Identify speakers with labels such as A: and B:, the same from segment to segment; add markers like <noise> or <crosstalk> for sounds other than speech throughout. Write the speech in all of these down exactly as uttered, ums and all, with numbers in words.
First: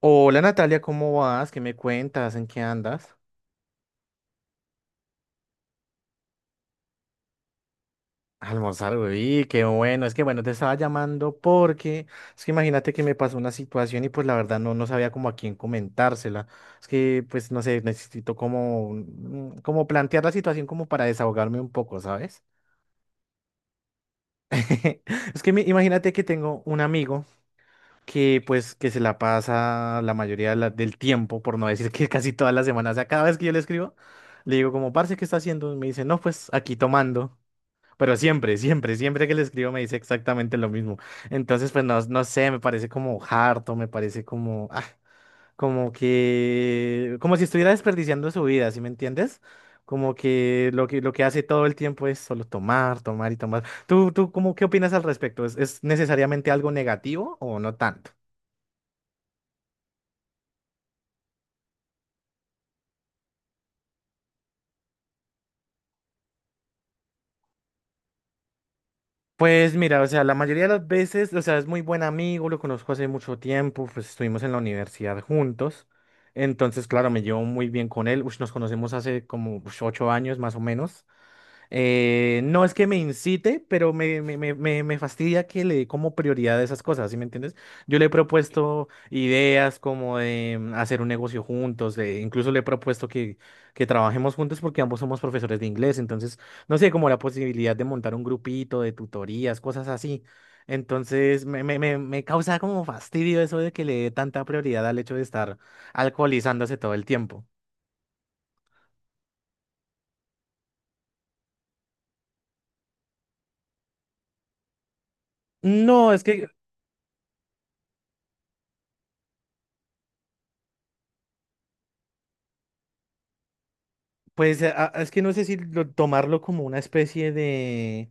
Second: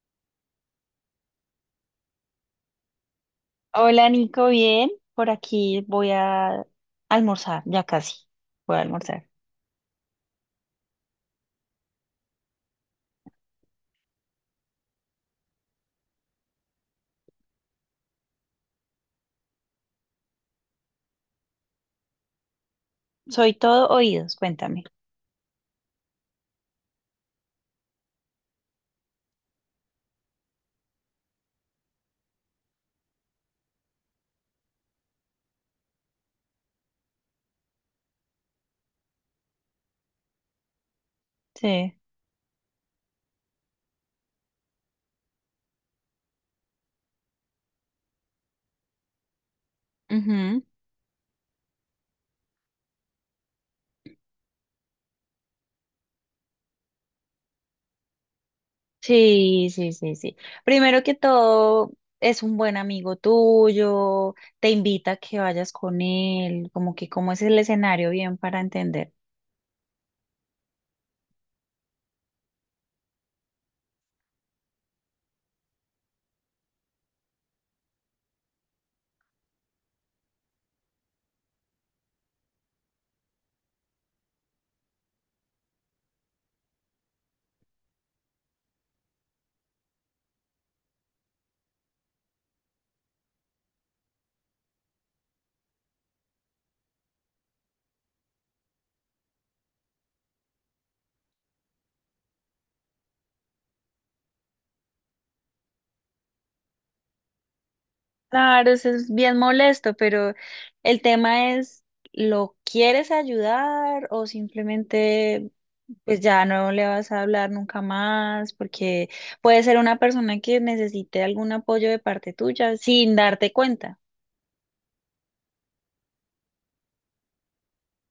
A: Hola Natalia, ¿cómo vas? ¿Qué me cuentas? ¿En qué andas?
B: Hola Nico, bien. Por aquí voy a almorzar, ya casi. Voy a
A: Almorzar,
B: almorzar.
A: güey, qué bueno. Es que bueno, te estaba llamando porque es que imagínate que me pasó una situación y pues la verdad no, no sabía como a quién comentársela. Es que pues no sé, necesito como, mm, como plantear la situación como para desahogarme un poco, ¿sabes?
B: Soy todo oídos, cuéntame.
A: <laughs> Es que mi- imagínate que tengo un amigo que pues que se la pasa la mayoría de la- del tiempo, por no decir que casi todas las semanas, o sea, cada vez que yo le escribo, le digo como, parce, ¿qué está haciendo? Y me dice, no, pues aquí tomando. Pero siempre, siempre, siempre que le escribo me dice exactamente lo mismo. Entonces, pues
B: Sí.
A: no, no sé, me parece como harto, me parece como, ah, como que, como si estuviera desperdiciando su vida, ¿sí me entiendes? Como
B: Ujú.
A: que lo que, lo que hace todo el tiempo es solo tomar, tomar y tomar. ¿Tú, tú, cómo, qué opinas al respecto? ¿Es, es necesariamente algo negativo o no tanto?
B: Sí, sí, sí, sí. Primero que todo, es un buen amigo tuyo, te invita a que vayas con él, como que cómo es el escenario bien para entender.
A: Pues mira, o sea, la mayoría de las veces, o sea, es muy buen amigo, lo conozco hace mucho tiempo, pues estuvimos en la universidad juntos, entonces, claro, me llevo muy bien con él, ush, nos conocemos hace como ush, ocho años más o menos. Eh, no es que me incite, pero me, me, me, me- me fastidia que le dé como prioridad a esas cosas, ¿sí me entiendes? Yo le he propuesto ideas como de mm, hacer un negocio juntos, de- incluso le he propuesto que, que trabajemos juntos porque ambos somos profesores de inglés, entonces, no sé, como la posibilidad de montar un grupito de tutorías, cosas así. Entonces, me, me, me, me causa como fastidio eso de que le dé tanta prioridad al hecho de estar alcoholizándose todo el tiempo.
B: Claro, eso es bien molesto, pero el tema es, ¿lo quieres ayudar o simplemente
A: No,
B: pues
A: es
B: ya
A: que
B: no le vas a hablar nunca más? Porque puede ser una persona que necesite algún apoyo de parte tuya sin darte cuenta.
A: pues a- a- es que no sé si lo- tomarlo como una especie de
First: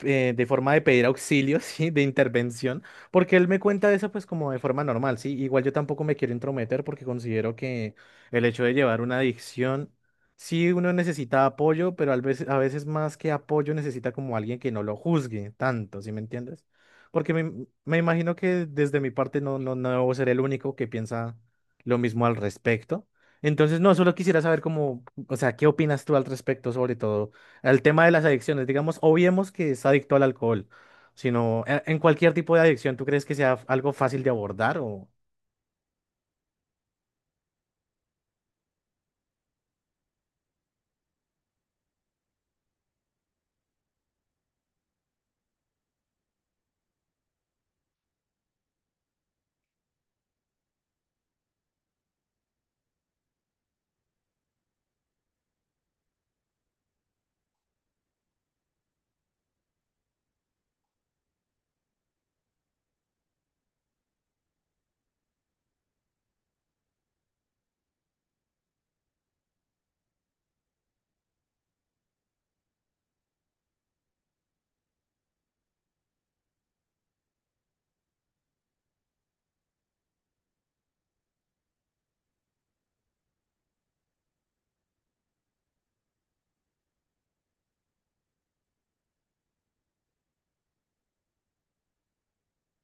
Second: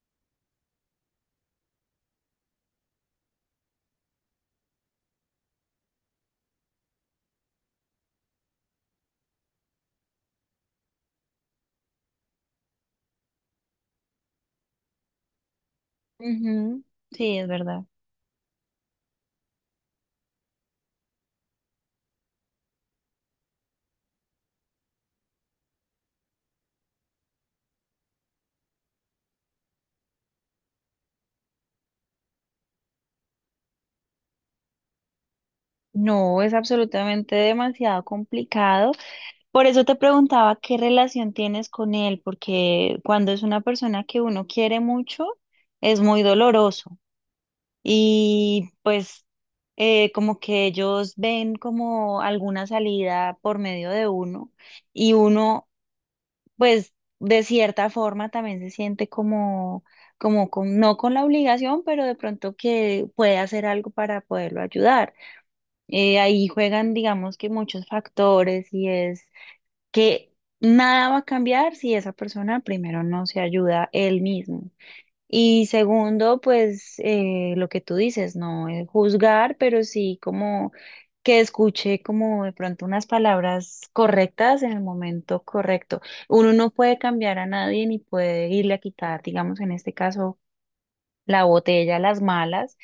A: eh, de forma de pedir auxilio, <laughs> ¿sí? De intervención, porque él me cuenta eso pues como de forma normal, ¿sí? Igual yo tampoco me quiero intrometer porque considero que el hecho de llevar una adicción, sí uno necesita apoyo, pero a veces, a veces más que apoyo necesita como alguien que no lo juzgue tanto, ¿sí me entiendes?
B: Ujú.
A: Porque
B: Sí, es
A: me,
B: verdad.
A: me imagino que desde mi parte no, no, no debo ser el único que piensa lo mismo al respecto. Entonces, no, solo quisiera saber cómo, o sea, ¿qué opinas tú al respecto, sobre todo? Al tema de las adicciones, digamos, obviemos que es adicto al alcohol, sino e- en cualquier tipo de adicción, ¿tú crees que sea algo fácil de abordar o,
B: No, es absolutamente demasiado complicado. Por eso te preguntaba qué relación tienes con él, porque cuando es una persona que uno quiere mucho, es muy doloroso. Y pues eh, como que ellos ven como alguna salida por medio de uno y uno pues de cierta forma también se siente como, como con, no con la obligación, pero de pronto que puede hacer algo para poderlo ayudar. Eh, ahí juegan digamos que muchos factores y es que nada va a cambiar si esa persona primero no se ayuda él mismo. Y segundo, pues eh, lo que tú dices, no eh, juzgar, pero sí como que escuche como de pronto unas palabras correctas en el momento correcto. Uno no puede cambiar a nadie ni puede irle a quitar, digamos, en este caso la botella, las malas,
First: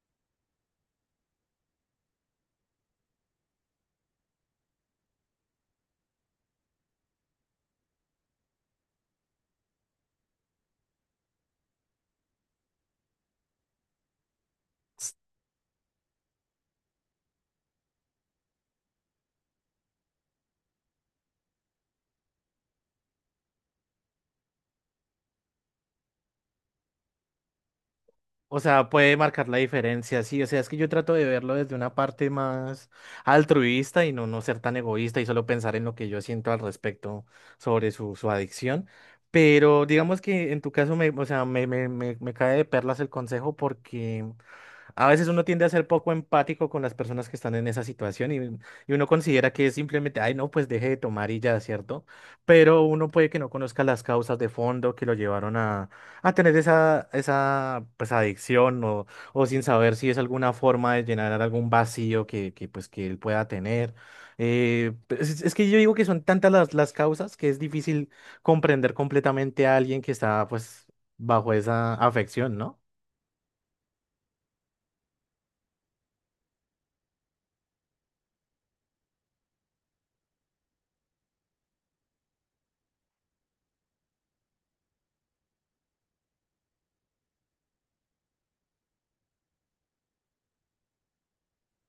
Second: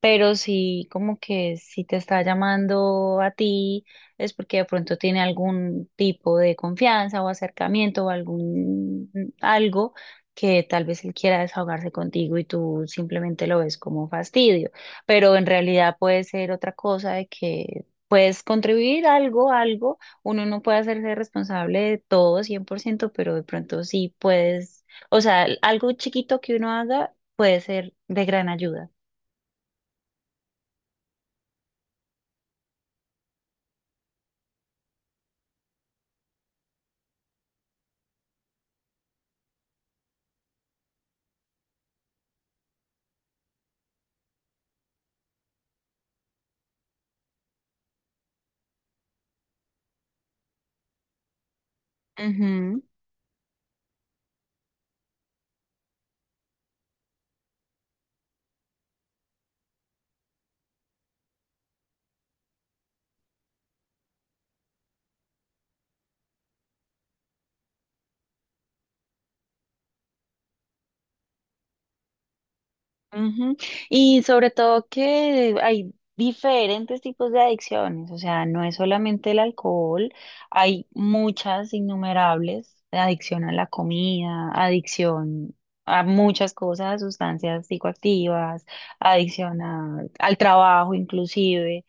B: pero sí, como que si te está llamando a ti es porque de pronto tiene algún tipo de confianza o acercamiento o algún algo que tal vez él quiera desahogarse contigo y tú simplemente lo ves como fastidio, pero en realidad puede ser otra cosa de que puedes contribuir algo, algo, uno no puede hacerse responsable de todo cien por ciento pero de pronto sí puedes o sea, algo chiquito que uno haga puede ser de gran
A: o sea,
B: ayuda.
A: puede marcar la diferencia? Sí, o sea, es que yo trato de verlo desde una parte más altruista y no, no ser tan egoísta y solo pensar en lo que yo siento al respecto sobre su, su adicción. Pero digamos que en tu caso me, o sea, me, me, me, me cae de perlas el consejo porque a veces uno tiende a ser poco empático con las personas que están en esa situación y, y uno considera que es simplemente, ay, no, pues deje de tomar y ya, ¿cierto? Pero uno puede que no conozca las causas de fondo que lo llevaron a, a tener esa, esa pues, adicción o, o sin saber si es alguna forma de llenar algún vacío que, que, pues, que él pueda tener. Eh, pues, es, es que yo digo que son tantas las, las causas que es difícil comprender completamente a alguien que está pues bajo esa afección, ¿no?
B: Ujú, ujú. Y sobre todo que hay diferentes tipos de adicciones, o sea, no es solamente el alcohol, hay muchas innumerables, adicción a la comida, adicción a muchas cosas, a sustancias psicoactivas, adicción a- al trabajo inclusive.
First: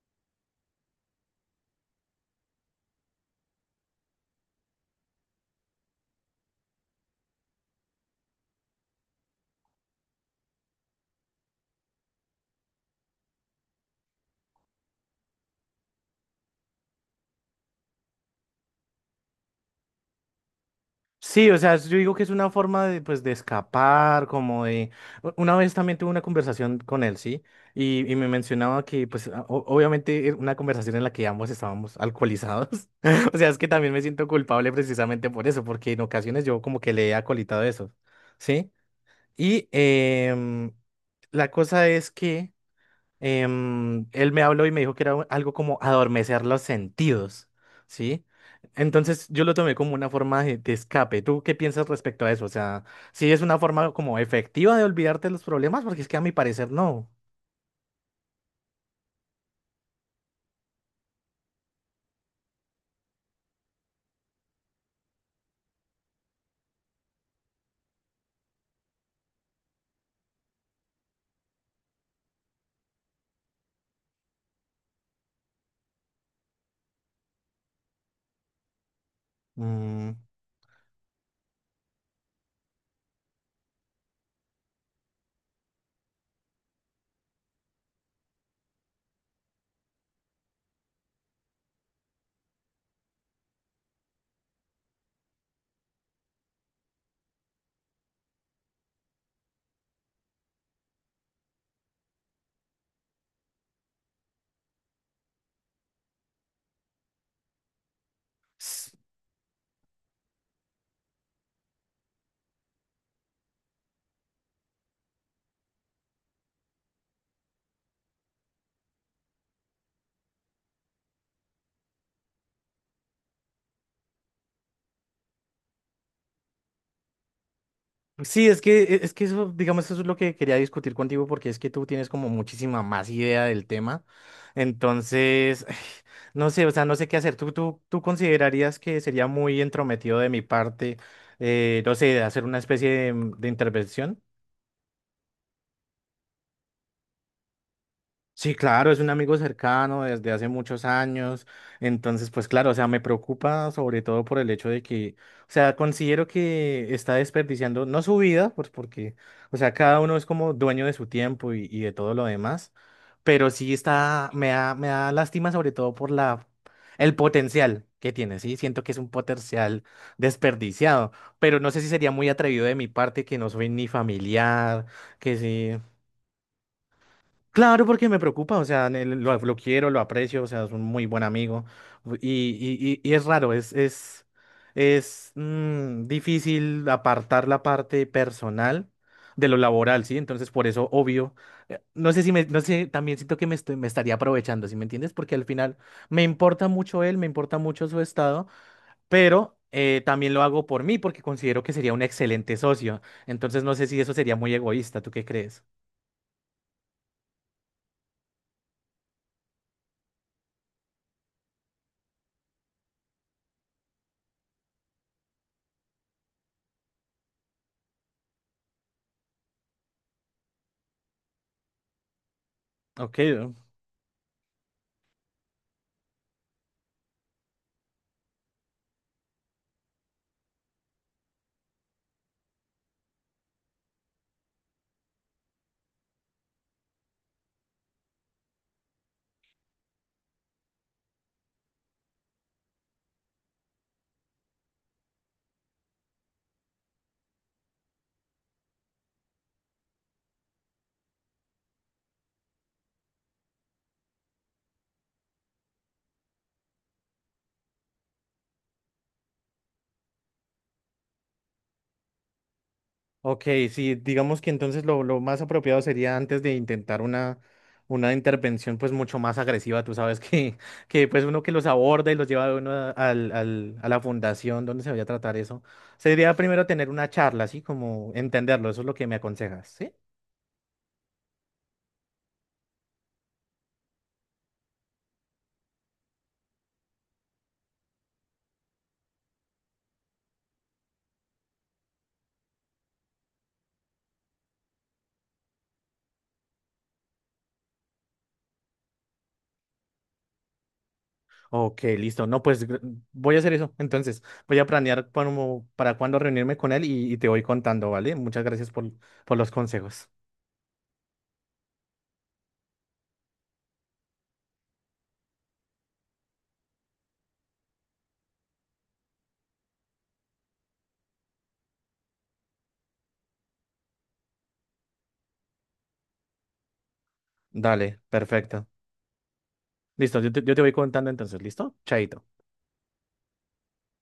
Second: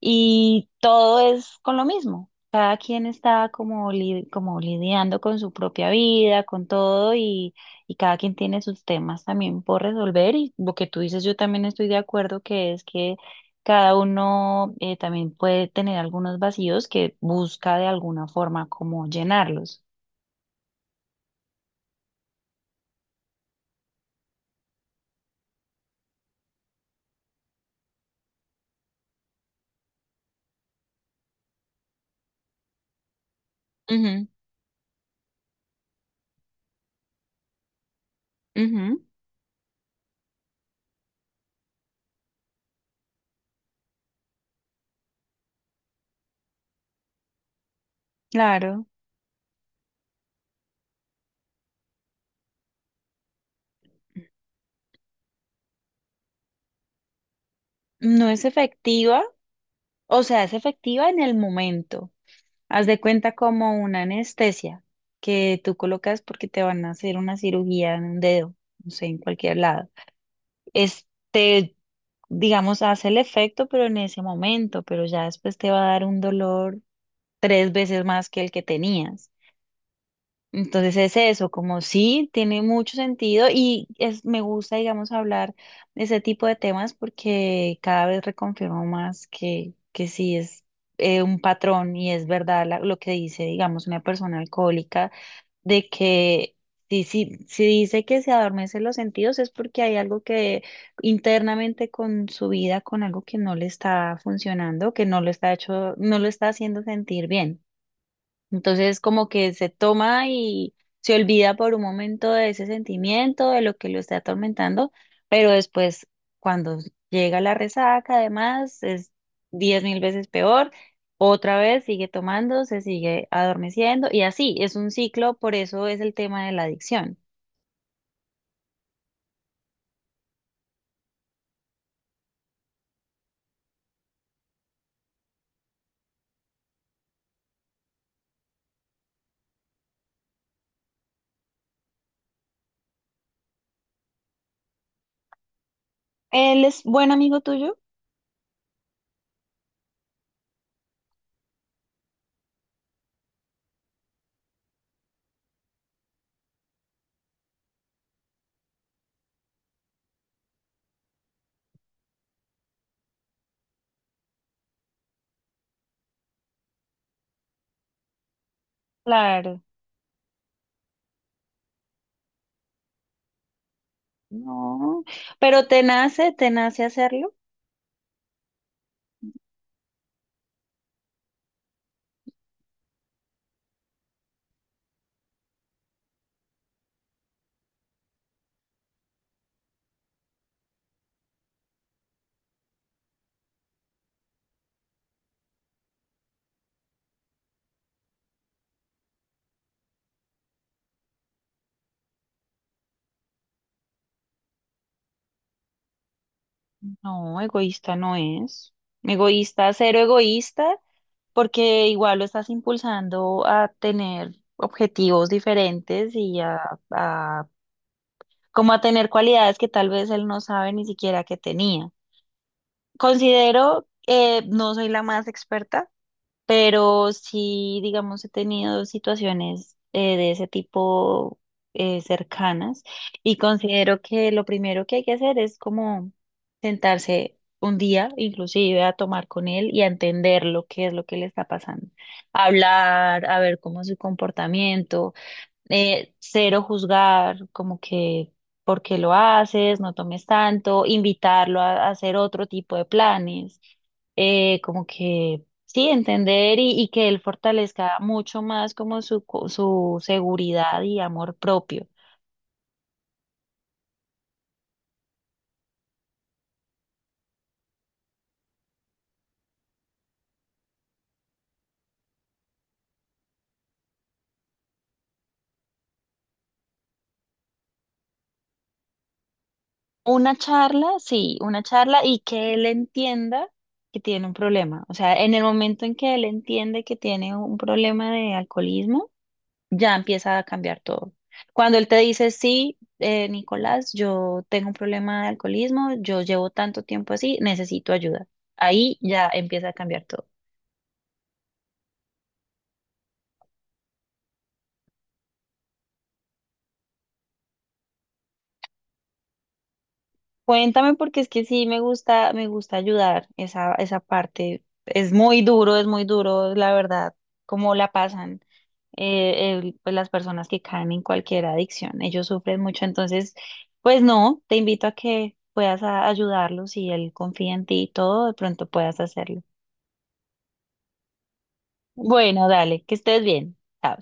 B: Y todo es con lo mismo. Cada quien está como, li- como lidiando con su propia vida, con todo, y, y cada quien tiene sus temas también por resolver. Y lo que tú dices, yo también estoy de acuerdo, que es que cada uno eh, también puede tener algunos vacíos que busca de alguna forma como llenarlos.
A: Sí, o sea, yo digo que es una forma de, pues, de escapar, como de... u- Una vez también tuve una conversación con él, ¿sí? Y, y me mencionaba que, pues, a- o- obviamente era una conversación en la que ambos estábamos alcoholizados. <laughs> O sea, es que también me siento
B: Ujú,
A: culpable precisamente por eso, porque en ocasiones yo como que le he acolitado eso, ¿sí?
B: ujú,
A: Y em, la cosa es que em, él me habló y me dijo que era u- algo como adormecer los sentidos, ¿sí?
B: claro.
A: Entonces yo lo tomé como una forma de, de escape. ¿Tú qué piensas respecto a eso? O sea, ¿si es una forma como efectiva de olvidarte de los problemas? Porque es que a mi parecer no.
B: No es efectiva. O sea, es efectiva en el momento. Haz de cuenta como una anestesia que tú colocas porque te van a hacer una cirugía en un dedo, no sé, en cualquier lado. Este, digamos, hace el efecto, pero en ese momento, pero ya después te va a dar un dolor tres veces más que el que tenías.
A: Mm.
B: Entonces es eso, como sí, tiene mucho sentido y es, me gusta, digamos, hablar de ese tipo de temas porque cada vez reconfirmo más que, que sí es eh, un patrón y es verdad la- lo que dice, digamos, una persona alcohólica, de que si, si, si dice que se adormecen los sentidos es porque hay algo que internamente con su vida, con algo que no le está funcionando, que no lo está hecho, no lo está haciendo sentir bien. Entonces como que se toma y se olvida por un momento de ese sentimiento, de lo que lo está atormentando, pero después cuando llega la resaca además es diez mil veces peor, otra vez sigue tomando, se sigue adormeciendo y así, es un ciclo, por eso es el tema de la adicción.
A: Sí, es que, e, es que eso, digamos, eso es lo que quería discutir contigo porque es que tú tienes como muchísima más idea del tema. Entonces, <sighs> no sé, o sea, no sé qué hacer. ¿Tú, tú, tú considerarías que sería muy entrometido de mi parte, eh, no sé, hacer una especie de, de intervención?
B: ¿Él es buen amigo tuyo?
A: Sí, claro, es un amigo cercano desde hace muchos años. Entonces, pues claro, o sea, me preocupa sobre todo por el hecho de que, o sea, considero que está desperdiciando, no su vida, pues porque, o sea, cada uno es como dueño de su tiempo y, y de todo lo demás, pero sí está, me da, me da lástima sobre todo por la, el potencial que tiene, sí, siento que es un
B: Claro,
A: potencial desperdiciado, pero no sé si sería muy atrevido de mi parte que no soy ni familiar,
B: no,
A: que
B: pero
A: sí.
B: te nace, te nace hacerlo.
A: Claro, porque me preocupa, o sea, ne- lo, lo quiero, lo aprecio, o sea, es un muy buen amigo y, y- y- y es raro, es, es, es mm, difícil apartar la parte personal de lo laboral, ¿sí? Entonces, por eso, obvio, eh, no sé si me, no sé, también siento que me, estoy- me estaría aprovechando, ¿sí me entiendes? Porque al final me importa mucho él, me importa mucho su estado, pero eh, también lo hago por mí porque considero que sería un excelente socio. Entonces, no sé si eso sería muy egoísta, ¿tú qué crees?
B: No, egoísta no es. Egoísta, cero egoísta. Porque igual lo estás impulsando a tener objetivos diferentes y a, a- como a tener cualidades que tal vez él no sabe ni siquiera que tenía.
A: Ok.
B: Considero, eh, no soy la más experta, pero sí, digamos, he tenido situaciones eh, de ese tipo eh, cercanas y considero que lo primero que hay que hacer es como sentarse un día, inclusive a tomar con él y a entender lo que es lo que le está pasando, hablar, a ver cómo es su comportamiento, eh, cero juzgar, como que por qué lo haces, no tomes tanto, invitarlo a, a hacer otro tipo de planes, eh, como que sí, entender y, y que él fortalezca mucho más como su, co- su seguridad y amor propio.
A: Ok, sí, digamos que entonces lo, lo más apropiado sería antes de intentar una, una intervención pues mucho más agresiva, tú sabes <laughs> que, que pues uno que los aborda y los lleva de uno a, al- al- a la fundación donde se vaya a tratar eso, sería primero tener una charla, así como entenderlo, eso es lo que me aconsejas, ¿sí?
B: Una charla, sí, una charla y que él entienda que tiene un problema. O sea, en el momento en que él entiende que tiene un problema de alcoholismo, ya empieza a cambiar todo. Cuando él te dice, sí, eh, Nicolás, yo tengo un problema de alcoholismo, yo llevo tanto tiempo así, necesito ayuda. Ahí ya empieza a cambiar todo.
A: Ok, listo, no, pues gr- voy a hacer eso, entonces voy a planear como para cuándo reunirme con él y, y te voy contando, ¿vale? Muchas gracias por, por los consejos.
B: Cuéntame porque es que sí me gusta, me gusta ayudar esa, esa parte. Es muy duro, es muy duro, la verdad, cómo la pasan eh, el- pues las personas que caen en cualquier adicción. Ellos sufren mucho, entonces, pues no, te invito a que puedas a- ayudarlos y él confía en ti y
A: Dale,
B: todo, de
A: perfecto.
B: pronto puedas hacerlo.
A: Listo, yo te, yo te voy contando entonces, ¿listo? Chaito.
B: Bueno, dale, que estés bien. Chao.